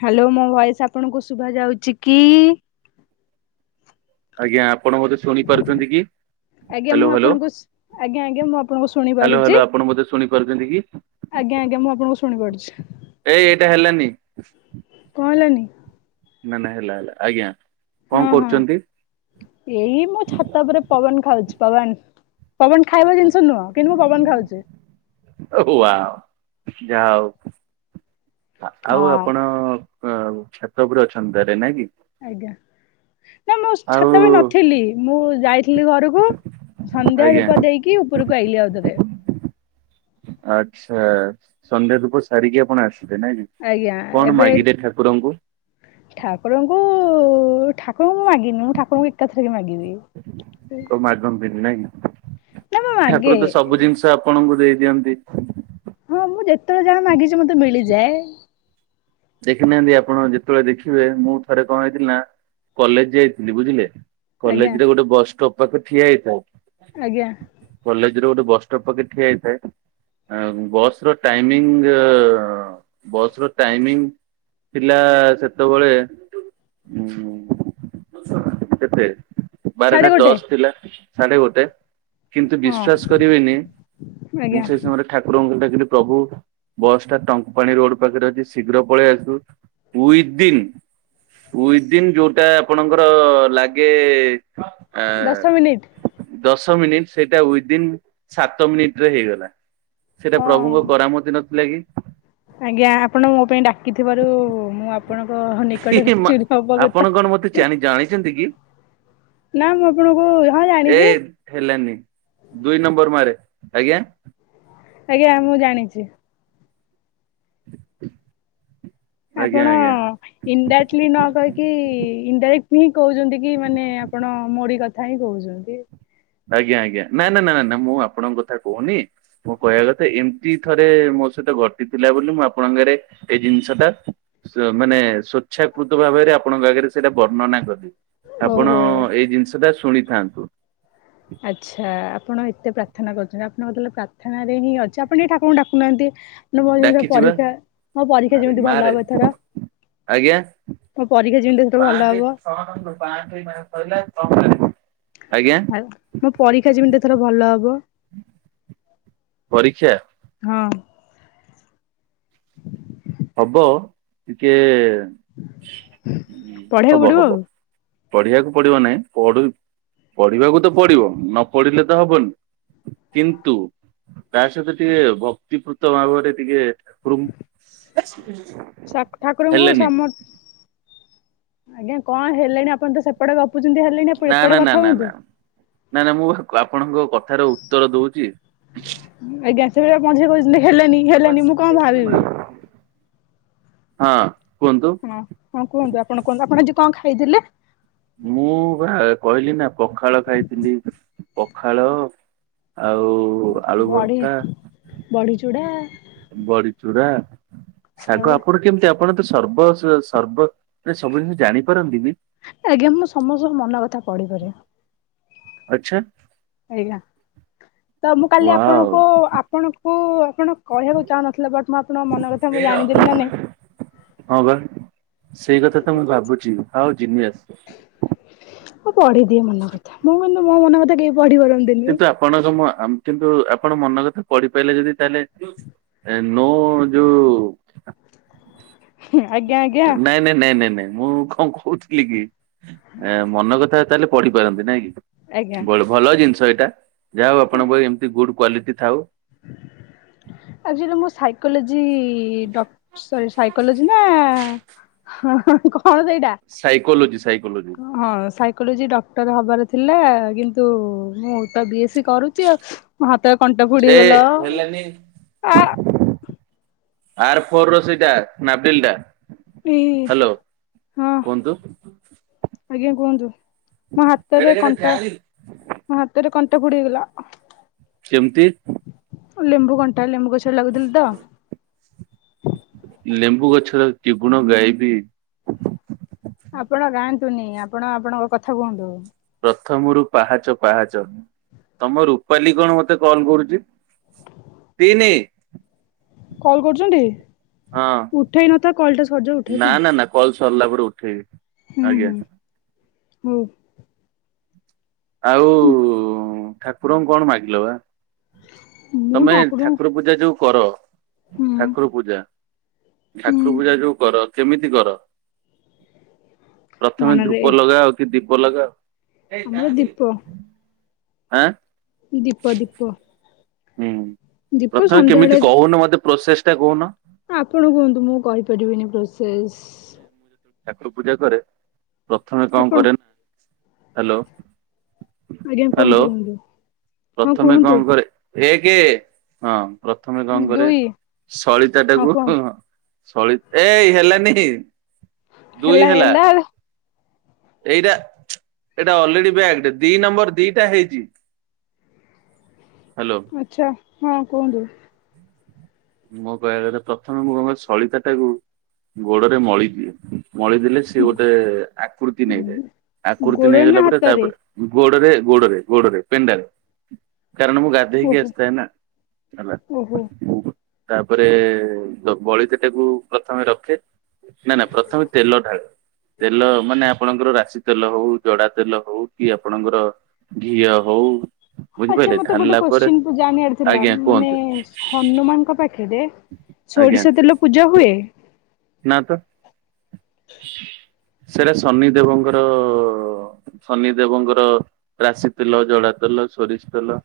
Hello ମୋ voice ଆପଣଙ୍କୁ ଶୁଭା ଯାଉଛି କି? ଆଜ୍ଞା ଆପଣ ମତେ ଶୁଣି ପାରୁଛନ୍ତି କି? ଆଜ୍ଞା ହ୍ୟାଲୋ ମୁଁ ହ୍ୟାଲୋ ଆପଣଙ୍କୁ ଆଜ୍ଞା ଆଜ୍ଞା ମୁଁ ଆପଣଙ୍କୁ ଶୁଣି ପାରୁଛି। ଛନ୍ତି କି। ଆଜ୍ଞା ଆଜ୍ଞା ମୁଁ ଆପଣଙ୍କୁ ଶୁଣିପାରୁଛି। ଏଇ ଏଇଟା ହେଲାନି। କଣ ହେଲାନି? ନାନା ହେଲା ହେଲା ଆଜ୍ଞା। କଣ ହଁ ହଁ କରୁଛନ୍ତି? ଏଇ ମୋ ଛାତ ଉପରେ ପବନ ଖାଉଛି ପବନ ପବନ ଖାଇବା ଜିନିଷ ନୁହଁ କିନ୍ତୁ ମୁଁ ପବନ ଖାଉଛି। ଓହୋ ୱାଓ ଯାହା ହଉ ଆଉ ହଁ ଆପଣ ହ ଆଉ ଛାତ ଉପରେ ଅଛନ୍ତି ତରେ ନାଇଁ କି? ଆଜ୍ଞା ନା ମୁଁ ଆଉ ଛାତ ଉପରେ ନଥିଲି ମୁଁ ଯାଇଥିଲି ଘରକୁ ସନ୍ଧ୍ୟା ଧୂପ ଦେଇକି ଉପରକୁ ଆଇଲି ଆଉଥରେ ଆଛା ସନ୍ଧ୍ୟା ଧୂପ ସାରିକି ଆପଣ ଆସିଲେ ନାଇଁ କି ଆଜ୍ଞା କଣ ଏବେ ମାଗିଲେ ଠାକୁରଙ୍କୁ? ଠାକୁରଙ୍କୁ ଠାକୁରଙ୍କୁ ମାଗିନି ମୁଁ ଠାକୁରଙ୍କୁ ଏକାଥରେକେ ମାଗିବି। ହୁଁ। କଣ ମାଗନ୍ତିନି ନାଇଁ କି ଠାକୁର ତ ମାଗେ ସବୁ ଜିନିଷ ଆପଣଙ୍କୁ ଦେଇ ଦିଅନ୍ତି। ହଁ ମୁଁ ଯେତେବେଳେ ଜାଣ ମାଗିଛି ମତେ ମିଳିଯାଏ। ଦେଖିନାହାନ୍ତି ଆପଣ ଯେତେବେଳେ ଦେଖିବେ ମୁଁ ଥରେ କଣ ହେଇଥିଲା ନା କଲେଜ ଯାଇଥିଲି ବୁଝିଲେ ଆଜ୍ଞା କଲେଜରେ ଗୋଟେ ବସଷ୍ଟପ ପାଖରେ ଠିଆ ହେଇଥାଏ। ଆଜ୍ଞା। କଲେଜ ରୁ ଗୋଟେ ବସଷ୍ଟପ୍ ପାଖରେ ଠିଆ ହେଇଥାଏ। ବସ ର ଟାଇମିଙ୍ଗ ବସ ର ଟାଇମିଙ୍ଗ ଥିଲା ସେତେବେଳେ ହ କେତେ ସାଢେ ବାରଟା ଗୋଟେ ଦଶ ଥିଲା ସାଢେ ଗୋଟେ କିନ୍ତୁ ହଁ ବିଶ୍ଵାସ କରିବେନି ମୁଁ ଆଜ୍ଞା ସେଇ ସମୟରେ ଠାକୁରଙ୍କୁ ଡାକିଲି ପ୍ରଭୁ ବସ୍ ଟା ଟଙ୍କ ପାଣି ରୋଡ ପାଖରେ ଅଛି ଶୀଘ୍ର ପଳେଇ ଆସୁ ଉଇଦିନ୍ ଉଇଦିନ ଯୋଉଟା ଆପଣଙ୍କର ଲାଗେ ଦଶ ମିନିଟ୍ ଦଶ ମିନିଟ୍ ସେଇଟା ଉଇଦିନ୍ ସାତ ମିନିଟ୍ ରେ ହେଇଗଲା। ସେଟା ହଁ ପ୍ରଭୁଙ୍କ କରାମତି ନଥିଲା କି। ଆଜ୍ଞା ଆପଣ ମୋ ପାଇଁ ଡାକିଥିବାରୁ ମୁଁ ଆପଣଙ୍କ ହି ନିକଟରେ ମା ଆପଣ ଚିରଉପକୃତା। କଣ ମତେ ଜାଣି ଜାଣିଛନ୍ତି କି? ନା ମୁଁ ଆପଣଙ୍କୁ ହଁ ଏ ଜାଣିଛି। ହେଲାନି ଦୁଇ ନମ୍ବର ମାରେ ଆଜ୍ଞା। ଆଜ୍ଞା ମୁଁ ଜାଣିଛି। ଆଜ୍ଞା ଆପଣ ଆଜ୍ଞା। ଇନଡାଇରେକ୍ଟଲି ନ କହିକି ଇନଡାଇରେକ୍ଟ ହିଁ କହୁଛନ୍ତି କି ମାନେ ଆପଣ ମୋଡି କଥା ହିଁ କହୁଛନ୍ତି ଆଜ୍ଞା, ଆଜ୍ଞା ନା- ନା- ନା ଯେ ରହ ମୁଁ ଆପଣଙ୍କ କଥା କହୁନି ମୁଁ କହିବା କଥା ଏମିତି ଥରେ ମୋ ସହିତ ଘଟି ଥିଲା ବୋଲି ମୁଁ ଆପଣଙ୍କରେ। ଏ ଜିନିଷ ଟା ମାନେ ସ୍ଵଚ୍ଛାକୃତ ଭାବରେ ଆପଣଙ୍କ ଆଗରେ ସେଇଟା ବର୍ଣ୍ଣନା କରି ଆପଣ ଓହୋ ଏଇ ଜିନିଷ ଟା ଶୁଣିଥାନ୍ତୁ। ଆଚ୍ଛା ଆପଣ ଏତେ ପ୍ରାର୍ଥନା କରୁଛନ୍ତି, ଆପଣଙ୍କ କୋତେଲେ ପ୍ରାର୍ଥନାରେର ହିଁ ଅଛି, ଆପଣ ଟିକେ ଠାକୁରଙ୍କୁ ଡାକୁନାହାନ୍ତି। ନା ମୋ ଯେମିତି ଡାକିଛି ବା। ପରୀକ୍ଷା ମୋ ପରୀକ୍ଷା ମାରେ ଯେମିତି ଭଲ ମାରେ ହବ ଏଥର। ଆଜ୍ଞା ମୋ ପରୀକ୍ଷା ଯେମିତି ସେତୁ ଭଲ ହବ। [unintelligible] ଆଜ୍ଞା। ଆ ମୋ ପରୀକ୍ଷା ଯେମିତି ଏଥର ଭଲ ହବ। ପରୀକ୍ଷା। ହଁ। ହବ ଟିକେ-ଏ-ଏ ପଢେଇବାକୁ ହବ ପଡିବ ହବ। ଆଉ। ପଢିବାକୁ ପଡିବ ନାହିଁ, ପ- ପଢିବାକୁ ତ ପଡିବ ନ ପଢିଲେ ତ ହବନି। କିନ୍ତୁ ତା ସହିତ ଟିକେ ଭକ୍ତିପୃତ ଭାବରେ ଟିକେ ରୁମ୍ ସାକ୍ ଠାକୁରଙ୍କୁ ହେଲେନି। ସମଥ୍ ଆଜ୍ଞା କଣ ହେଲେଣି ଆପଣ ତ ସେପଟେ ଗପୁଛନ୍ତି ହେଲେଣି ଏପ୍ ନା ନା ଏପଟେ ନା କଥା ନା ନା ହୁଅନ୍ତୁ। ନା- ନା ମୁଁ ଆପଣଙ୍କ କଥାର ଉତ୍ତର ଦୋଉଛି। ଆଜ୍ଞା ସେତେ ବେଳୁ ମଝିରେ କହୁଛନ୍ତି ହେଲେନି ହେଲେନି ମୁଁ କଣ ଭାବିବି। ହଁ କୁହନ୍ତୁ। ହଁ -ହଁ କୁହନ୍ତୁ, ଆପଣ କୁହନ୍ତୁ, ଆପଣ ଆଜି କଣ ଖାଇଥିଲେ? ମୁଁ ବା କହିଲି ନା ପଖାଳ ଖାଇଥିଲି, ପଖାଳ। ଆଉ-ଉ-ଉ ବଢି, ବଢ଼ି ଚୁରା। ବଡିଚୁରା, ଶାଗ ଆଉ ଆପଣ କେମିତିପ ଆପଣ ତ ସର୍ବ ସର୍ବ ସବୁ ଜିନିଷ ଜାଣିପାରନ୍ତି ବି। ଆଜ୍ଞା ମୁଁ ସମସ୍ତଙ୍କ ମନ କଥା ପଢିପାରିବି। ଆଚ୍ଛା। ଏଟା ତ ମୁଁ କାଲି ୱାଓ ଆପଣଙ୍କୁ ଆପଣଙ୍କୁ ଆପଣ କହିବାକୁ ଚାହୁଁନଥିଲେ ବଟ୍ ମୁଁ ଆପଣଙ୍କ ମନରେ [inaudible] ହଁ ବା ସେଇ କଥା ତ ମୁଁ ଭାବୁଛି ଆଉ ଜିନିଏସ୍। ମୁଁ ପଢିଦିଏ ମନ କଥା, ମୁଁ କିନ୍ତୁ ମୋ ମନ କଥା କେହି ପଢି ପରନ୍ତ୍ କିନ୍ତୁ ଆପଣଙ୍କମନ୍ କିନ୍ତୁ ଆପଣ ମନ କଥା ପଢିପାରେ ଯଦି ତାହେଲେ ଏ ନୋ ଯୋଉ ଆଜ୍ଞା ଆଜ୍ଞା ନାଇଁ- ନାଇଁ -ନାଇଁ -ନାଇଁ- ନାଇଁ ମୁଁ କଣ କହୁଥିଲି କି। ଏ ମନ କଥା ତାହେଲେ ପଢି଼ ପାରନ୍ତି ନାଇଁ କି? ଆଜ୍ଞା ଭଲ ଜିନିଷ ଏଇଟା। ଯାହାଉ ଆପଣଙ୍କ ପାଇଁ ଏମିତି ଗୁଡ୍ କ୍ଵାଲିଟି ଥାଉ। ଆଚୁଆଲି ମୁଁ ସାଇକୋଲୋଜି ଡ ସରି ସାଇକୋଲୋଜି ନା କଣ ସେଇଟା? ସାଇକୋଲୋଜି ସାଇକୋଲୋଜି ହଁ ସାଇକୋଲୋଜି ଡ ଟର ହବାର ଥିଲା କିନ୍ତୁ, ମୁଁ ତ ବି ଏ ସି କରୁଛି ଆଉ। ମୋ ହାତରେ କଣ୍ଟା ଫୁଡି଼ ଏ ହେଇଗଲା। ହେଲାନି ଆ ଆର ଫୋର୍ ର ସେଇଟା ନାଭିଲ୍ ଟା ଇ ହ୍ୟାଲୋ ହଁ କୁହନ୍ତୁ। ଆଜ୍ଞା କୁହନ୍ତୁ। ମୋ ହାତରେ କଣ୍ଟା ମୋ ହାତରେ କଣ୍ଟା ଫୁଡି଼ିହେଇଗଲା। କେମିତି? ଲେମ୍ବୁ କଣ୍ଟା। ଲେମ୍ବୁ ଗଛରେ ଲାଗୁଥିଲି ତ। ଲେମ୍ବୁ ଗଛର କି ଗୁଣ ଗାଇବି? ଆପଣ ଗାଆନ୍ତୁନି। ଆପଣ ଆପଣଙ୍କ କଥା କୁହନ୍ତୁ। ପ୍ରଥମ ରୁ ପାହାଚ ପାହାଚ। ତମ ରୁପାଲି କଣ ମତେ କଲ କରୁଛି। ତିନି। କଲ୍ କରୁଛନ୍ତି। ହଁ ଉଠେଇ ନଥା କଲଟା ସରିଯାଉ ନା ଉଠେଇବ ଆଉ। ନା ନା କଲ୍ ସରିଲା ପରେ ଉଠେଇବି। ଆଜ୍ଞା ହୁଁ ହୁଁ ହଉ। ଆଉ ଠାକୁରଙ୍କୁ କଣ ମାଗିଲ ବା? ମୁଁ ତମେ ଠାକୁରଙ୍କୁ ଠାକୁର ପୂଜା ଯୋଉ କର ହୁଁ ଠାକୁର ପୂଜା, ହୁଁ ଠାକୁର ପୂଜା ଯୋଉ କର। କେମିତି କର? ପ୍ରଥମେ ମନରେ ଧୂପ ଲଗା ଆଉ କି ଦୀପ ଲଗାଅ? ଆମର ଦୀପ। ହାଁ? ଦୀପ ଦୀପ। ହୁଁ ଦୀପ ପ୍ରଥମେ କେମିତି ସନ୍ଧ୍ୟାବେଳେ କହୁନ ମତେ ପ୍ରୋସେସ ଟା କହୁନ? ଆପଣ କୁହନ୍ତୁ ମୁଁ କହିପାରିବିନି ପ୍ରୋସେସ୍। ଠାକୁ ପୂଜା କରେ ପ୍ରଥମେ କଣ ଆପଣ କରେ ନା? ହ୍ୟାଲୋ। ଆଜ୍ଞା ହ୍ୟାଲୋ କୁହନ୍ତୁ କୁହନ୍ତୁ। ହଁ ପ୍ରଥମେ କୁହନ୍ତୁ କଣ କରେ ଏକେ ହଁ। ପ୍ରଥମେ କଣ କରେ ଦୁଇ ସଳିତା ହଁ ଟାକୁ କୁହନ୍ତୁ ସଳି ଏ ହେଲାନି। ହେଲା ହେଲା। ଏଇଟା ଏଇଟା ଅଲରେଡି ବ୍ୟାଗଡ୍ ଦି ନମ୍ବର ଦିଟା ହେଇଛି। ହ୍ୟାଲୋ। ଆଚ୍ଛା ହଁ କୁହନ୍ତୁ। [inaudible] ମୋ କହିବା କଲେ ପ୍ରଥମେ ମୁଁ କଣ ସଳିତା ଟାକୁ ଗୋଡ଼ରେ ମଳି ଦିଏ। ମଳି ଦେଲେ ସିଏ ଗୋଟେ ଆକୃତି ନେଇଯାଏ। ଆକୃତି ଗୋଡରେ ନା ନେଇଗଲା ପରେ ହାତରେ ତାପରେ ଗୋଡ଼ରେ ଗୋଡ଼ରେ ଗୋଡ଼ରେ ପେଣ୍ଡାରେ କାରଣ ମୁଁ ଗା ଦେଇକି ଓହୋ ଆସ୍ ଥାଏ ନା ହେଲା। ଓହୋ। ତାପରେ ବଳିତାଟାକୁ ପ୍ରଥମେ ରଖେ। ନାଇଁ ନାଇଁ ପ୍ରଥମେ ତେଲ ଢାଳେ। ତେଲ ମାନେ ଆପଣଙ୍କର ରାଶି ତେଲ ହଉ, ଜଡ଼ା ତେଲ ହଉ, କି ଆପଣଙ୍କର ଧିଆ ହଉ। ଆଚ୍ଛା ବୁଝିପାରିଲେ ମତେ ଗୋଟେ ଢାଲିଲା ପରେ କୋଶ୍ଚିନକୁ ଜାଣିଆର ଥିଲା ଆଜ୍ଞା ଉଁ ମାନେ କୁହନ୍ତୁ ଏସ୍ ହନୁମାନଙ୍କ ପାଖେରେ ଆଜ୍ଞା ସୋରିଷ ତେଲ ପୂଜା ହୁଏ। ନା ତ। ସେରା ଶନିଦେବଙ୍କର ଶନିଦେବଙ୍କର ରାଶି ତେଲ ଜଡା ତେଲ ସୋରିଷ ତେଲ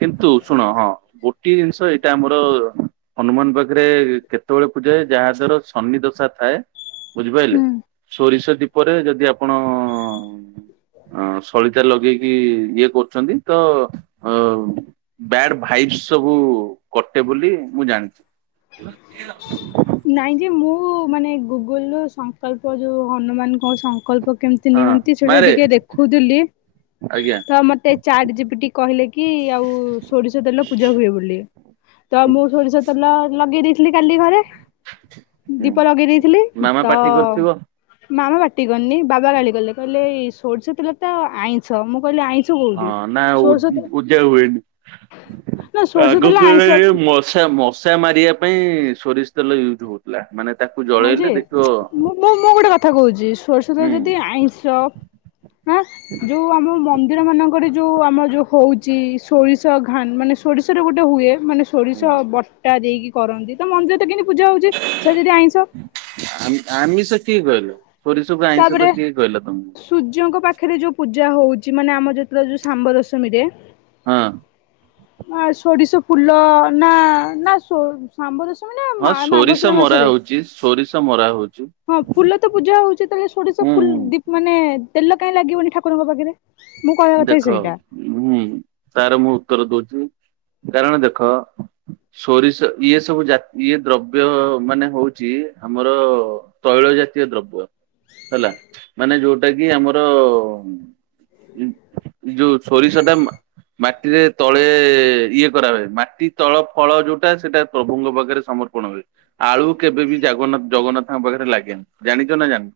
କିନ୍ତୁ ଶୁଣ ହଁ ଗୋଟିଏ ଜିନିଷ ଏଇଟା ଆମର ହନୁମାନ ପାଖେରେ କେତବେଳେ ପୂଜା ହୁଏ ଯାହାଙ୍କର ଶନି ଦଶା ଥାଏ ବୁଝିପାଇଲେ ହୁଁ। ସୋରିଷ ଦୀପରେ ଯଦି ଆପଣ ଉଁ ଆଁ ସଳିତା ଲଗେଇକି ଇଏ କରୁଛନ୍ତି ତ ଅ ଉଁ ବ୍ୟାଡ ଭାଇବ୍ସ ସବୁ କଟେ ବୋଲି ମୁଁ ଜାଣିଛି [inaudible] ନାଇଁ ଯେ ମୁଁ ମାନେ ଗୁଗୁଲଲୁ ସଂକଳ୍ପ ଯୋଉ ହନୁମାନଙ୍କ ସଂକଳ୍ପ କେମ ତି ହଁ ନିଅନ୍ତି ସେଇଟା ମାରେ ଟିକେ ଦେଖୁଥିଲି। ଆଜ୍ଞା ତ ମତେ ଚାଟଜିପିଟି କହିଲେ କି ଆଉ ସୋରିଷ ତେଲ ପୂଜା ହୁଏ ବୋଲି। ତ ମୁଁ ସୋରିଷ ତେଲ ଲଗେଇ ଦେଇଥିଲି କାଲି ଘରେ। ହୁଁ ଦୀପ ଲଗେଇ ଦେଇଥିଲି ମାମା ତ ପାଟି କରୁଥିବ ମାମା ପାଟି କରିନି ବାବା ଗାଳି ଗଲେ କହିଲେ ଏଇ ସୋଡିଷ ତେଲ ତ ଆଇଁଷ ମୁଁ କହିଲି ଆଇଁ ହଁ ନା ଉଦ୍ ଉଦ୍ ଉଜା ହୁଏନି ନା ସୋରିଷ ତେଲ ଆଗୁକୁ ଆଇଁଷ [unintelligible] ମସ୍ ଛା ମଶା ମାରିଆ ପାଇଁ ସୋରିଷ ତେଲ ୟୁଜ୍ ହଉଥିଲା ମାନେ ତାକୁ ହଁ ଜଳେଇଲେ ଯେ ଦେଖିବ ମୁଁ ମୁଁ ମୁଁ ଗୋଟେ କଥା କହୁଚି ସୋରଷ ତେଲ ହୁଁ ଯଦି ଆଇଁଷ ହାଁ ଯୋଉ ଆମ ମନ୍ଦିରମାନଙ୍କରେ ଯୋଉ ଆମ ଯୋଉ ହଉଚି ସୋରିଷ ଘାନ୍ ମାନେ ସୋରିଷରେ ଗୋଟେ ହୁଏ। ମାନେ ସୋରିଷ ହୁଁ ବଟା ଦେଇକି କରନ୍ତି ତ ମନ୍ଦିରରେ ତ କେନ୍ତି ପୂଜା ହଉଚି ସେଟା ଯଦି ଆଇଁଷ। ଆମି ଆମିଷ କିଏ କହିଲା ସୋରିଷକୁ ଆଇଁଷ ତ ତାପରେ କିଏ କହିଲା ତମୁକୁ। ସୂର୍ଯ୍ୟଙ୍କ ପାଖେରେ ଯୋଉ ପୂଜା ହଉଛି ମାନେ ଆମ ଯେତେବେଳେ ଯୋଉ ଶାମ୍ବ ଦଶମୀରେ ହଁ। ନା ଏ ସୋରିଷ ଫୁଲ ନା ନା ସୋ ଶାମ୍ବ ଦଶମୀ ନା ହଁ ମା ସୋରିଷ ମାଗଶିର ମରା ମାସେରେ ହଉଛି ସୋରିଷ ମରା ହଉଛି ହଁ ଫୁଲ ତ ପୂଜା ହଉଛି ତାହେଲେ ଏ ସୋରିଷ ହୁଁ ଫୁଲ୍ ହୁଁ। ଦୀପ୍ ମାନେ ତେଲ କାଇଁ ଲାଗିବନି ଠାକୁରଙ୍କ ପାଖେରେ। ଦେଖ ହୁଁ ତାର ମୁଁ ଉତ୍ତର ଦଉଚି କାରଣ ଦେଖ ସୋରିଷ ଇଏ ସବୁ ଜା ଇଏ ଦ୍ରବ୍ୟ ମାନେ ହଉଚି ଆମର ତୈଳ ଜାତୀୟ ଦ୍ରବ୍ୟ। ହେଲା ମାନେ ଯୋଉଟା କି ଆମର ଉଁ ଇନ୍ତ୍ ଯୋଉ ସୋରିଷଟା ମା ମାଟିରେ ତଳେ ଇଏ କରା ହୁଏନି ମାଟି ତଳ ଫଳ ଯୋଉଟା ସେଟା ପ୍ରଭୁଙ୍କ ପାଖେରେ ସମର୍ ପଣ ହୁଏ ଆଳୁ କେବେ ବିି ଜାଗନ୍ନାଥ ଜଗନ୍ନାଥଙ୍କ ପାଖେରେ ଲାଗେନି ଜାଣିଚ ନା ଜାନ୍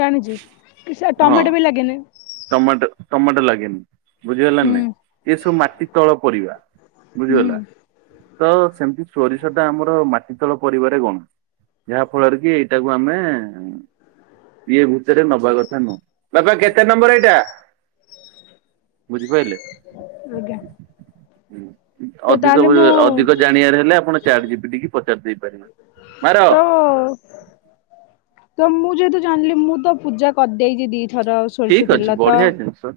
ଜାଣିଛୁ ଉଁ ସେ ଟମାଟୋ ବି ଲାଗେନି। ଟମାଟୋ ଟମାଟୋ ଲାଗେନି। ବୁଝିହେଲା ନା ହୁଁ। ନାଇଁ ଇଏ ସବୁ ମାଟି ତଳ ପରବା ହୁଁ ବୁଝିଗଲା। ତ ସେମିତି ସୋରିଷଟା ଆମର ମାଟିିତଳ ପରିବାରେ ଗଣୁ। ଯାହା ଫଳେରେ କି ଏଇଟାକୁ ଆମେ ଉଁ ଇଏ ଭିତରେ ନବା କଥା ନୁହଁ। ବାପା କେତେ ନମ୍ବର ଏଇଟା? ବୁଝିପାଇଲେ ଆଜ୍ଞା ହୁଁ। ତ ଉଁ ଅଧିକ ତାହେଲେ ମୁଁ [unintelligible] ଅଧିକ ଜାଣିଆର ହେଲେ ଆପଣ ଚାଟଜିପିଟି ଟିକେ ପଚାରି ଦେଇ ପାରିବେ ମାର। ତ ତ ମୁଁ ଯେହେତୁ ଜାଣିଲି ମୁଁ ତ ପୂଜା କରିଦେଇଚି ଦିଥର। ସୋରିଷ ଠିକ୍ ତେଲ ଅଛି ତ ବଢିଆ ଜିନିଷ।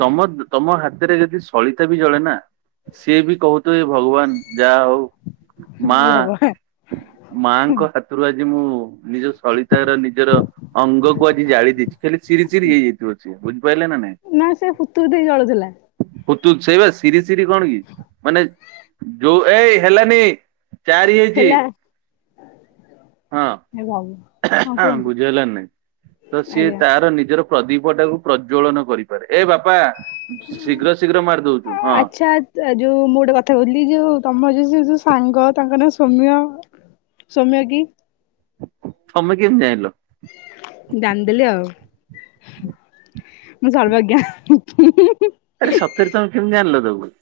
ତମ-ତମ ହାତରେ ଯଦି ସଳିତା ବି ଜଳେ ନା ସିଏ ବି କହୁଥିଏ ଭଗବାନ ଯାହା ହଉ, ଓ ମାଆ ଭଗବାନ ମାଁ ଙ୍କ ହାତରୁ ଆଜି ମୁଁ ନିଜ ସଳିତାର ନିଜର ଅଙ୍ଗ କୁ ଆଜି ଜାଳି ଇଛି ଖାଲିି ଚିରି ଚିରି ହେଇଯାଇଥିବ ଛିଏ ବୁଝିପାଇଲେ ନା ନାଇଁ? ନା ସେ ହୁତୁ ହୁତୁ ହେଇ ଜଳୁଥିଲା। ହୁତ୍ ହୁ ସେଇ ବା ସିରି ସିରି କଣ କି, ମାନେ ଯୋଉ ଏଇ ହେଲାନି। ଚାରି ହେଇଛି ହେଲା। ହଁ, ଏ ଭଗ ହଁ ବୁଝିହେଲାଣ୍ ନାଇଁ ତ ସିଏ ଆଜ୍ଞା। ତାର ନିଜର ପ୍ରଦୀପ ଟାକୁ ପ୍ରଜ୍ୱଳନ କରିପାରେ। ଏ ବାପା ଶୀଘ୍ର ଶୀଘ୍ର ମାରି ଦଉଛୁ, ହଁ। ଆଚ୍ଛା ଯୋଉ ମୁଁ ଗୋଟେ କଥା କହୁଥିଲି ଯଉ ତମ ଯଉ ସେ ଯୋଉ ସାଙ୍ଗ ତାଙ୍କ ନା ସୌମ୍ୟ। ସୌମ୍ୟାଗି। ଥମେ କେମିତି ଜାଇଁଲ? ଜାଣ୍ ଦେଲି ଆଉ। ମୁଁ ସର୍ବଜ୍ଞ। [unintelligible] ଆରେ ସତରେ ତମେ କେମତି ଜାଣଲ ତାକୁ?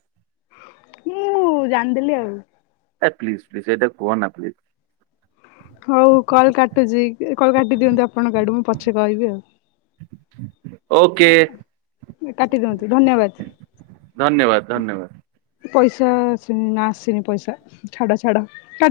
ମୁଁ ଜାଣିଦେଲି ଆଉ। ଏ ପ୍ଲିଜ୍ ପ୍ଲିଜ୍ ଏଟା କୁହନା ପ୍ଲିଜ୍! ହଉ କଲ୍ କାଟୁଚି। କଲ୍ କାଟି ଦିଅନ୍ତୁ ଆପଣଙ୍କ ଆଡୁ। ମୁଁ ପଛେ କହିବି ଆଉ। ଓକେ! କାଟି ଦିଅନ୍ତୁ, ଧନ୍ୟବାଦ। ଧନ୍ୟବାଦ୍ ଧନ୍ୟବାଦ୍। ପଇସା ଆସିନି, ନା ଆସିନି ପଇସା। ଛାଡ ଛାଡ! ତା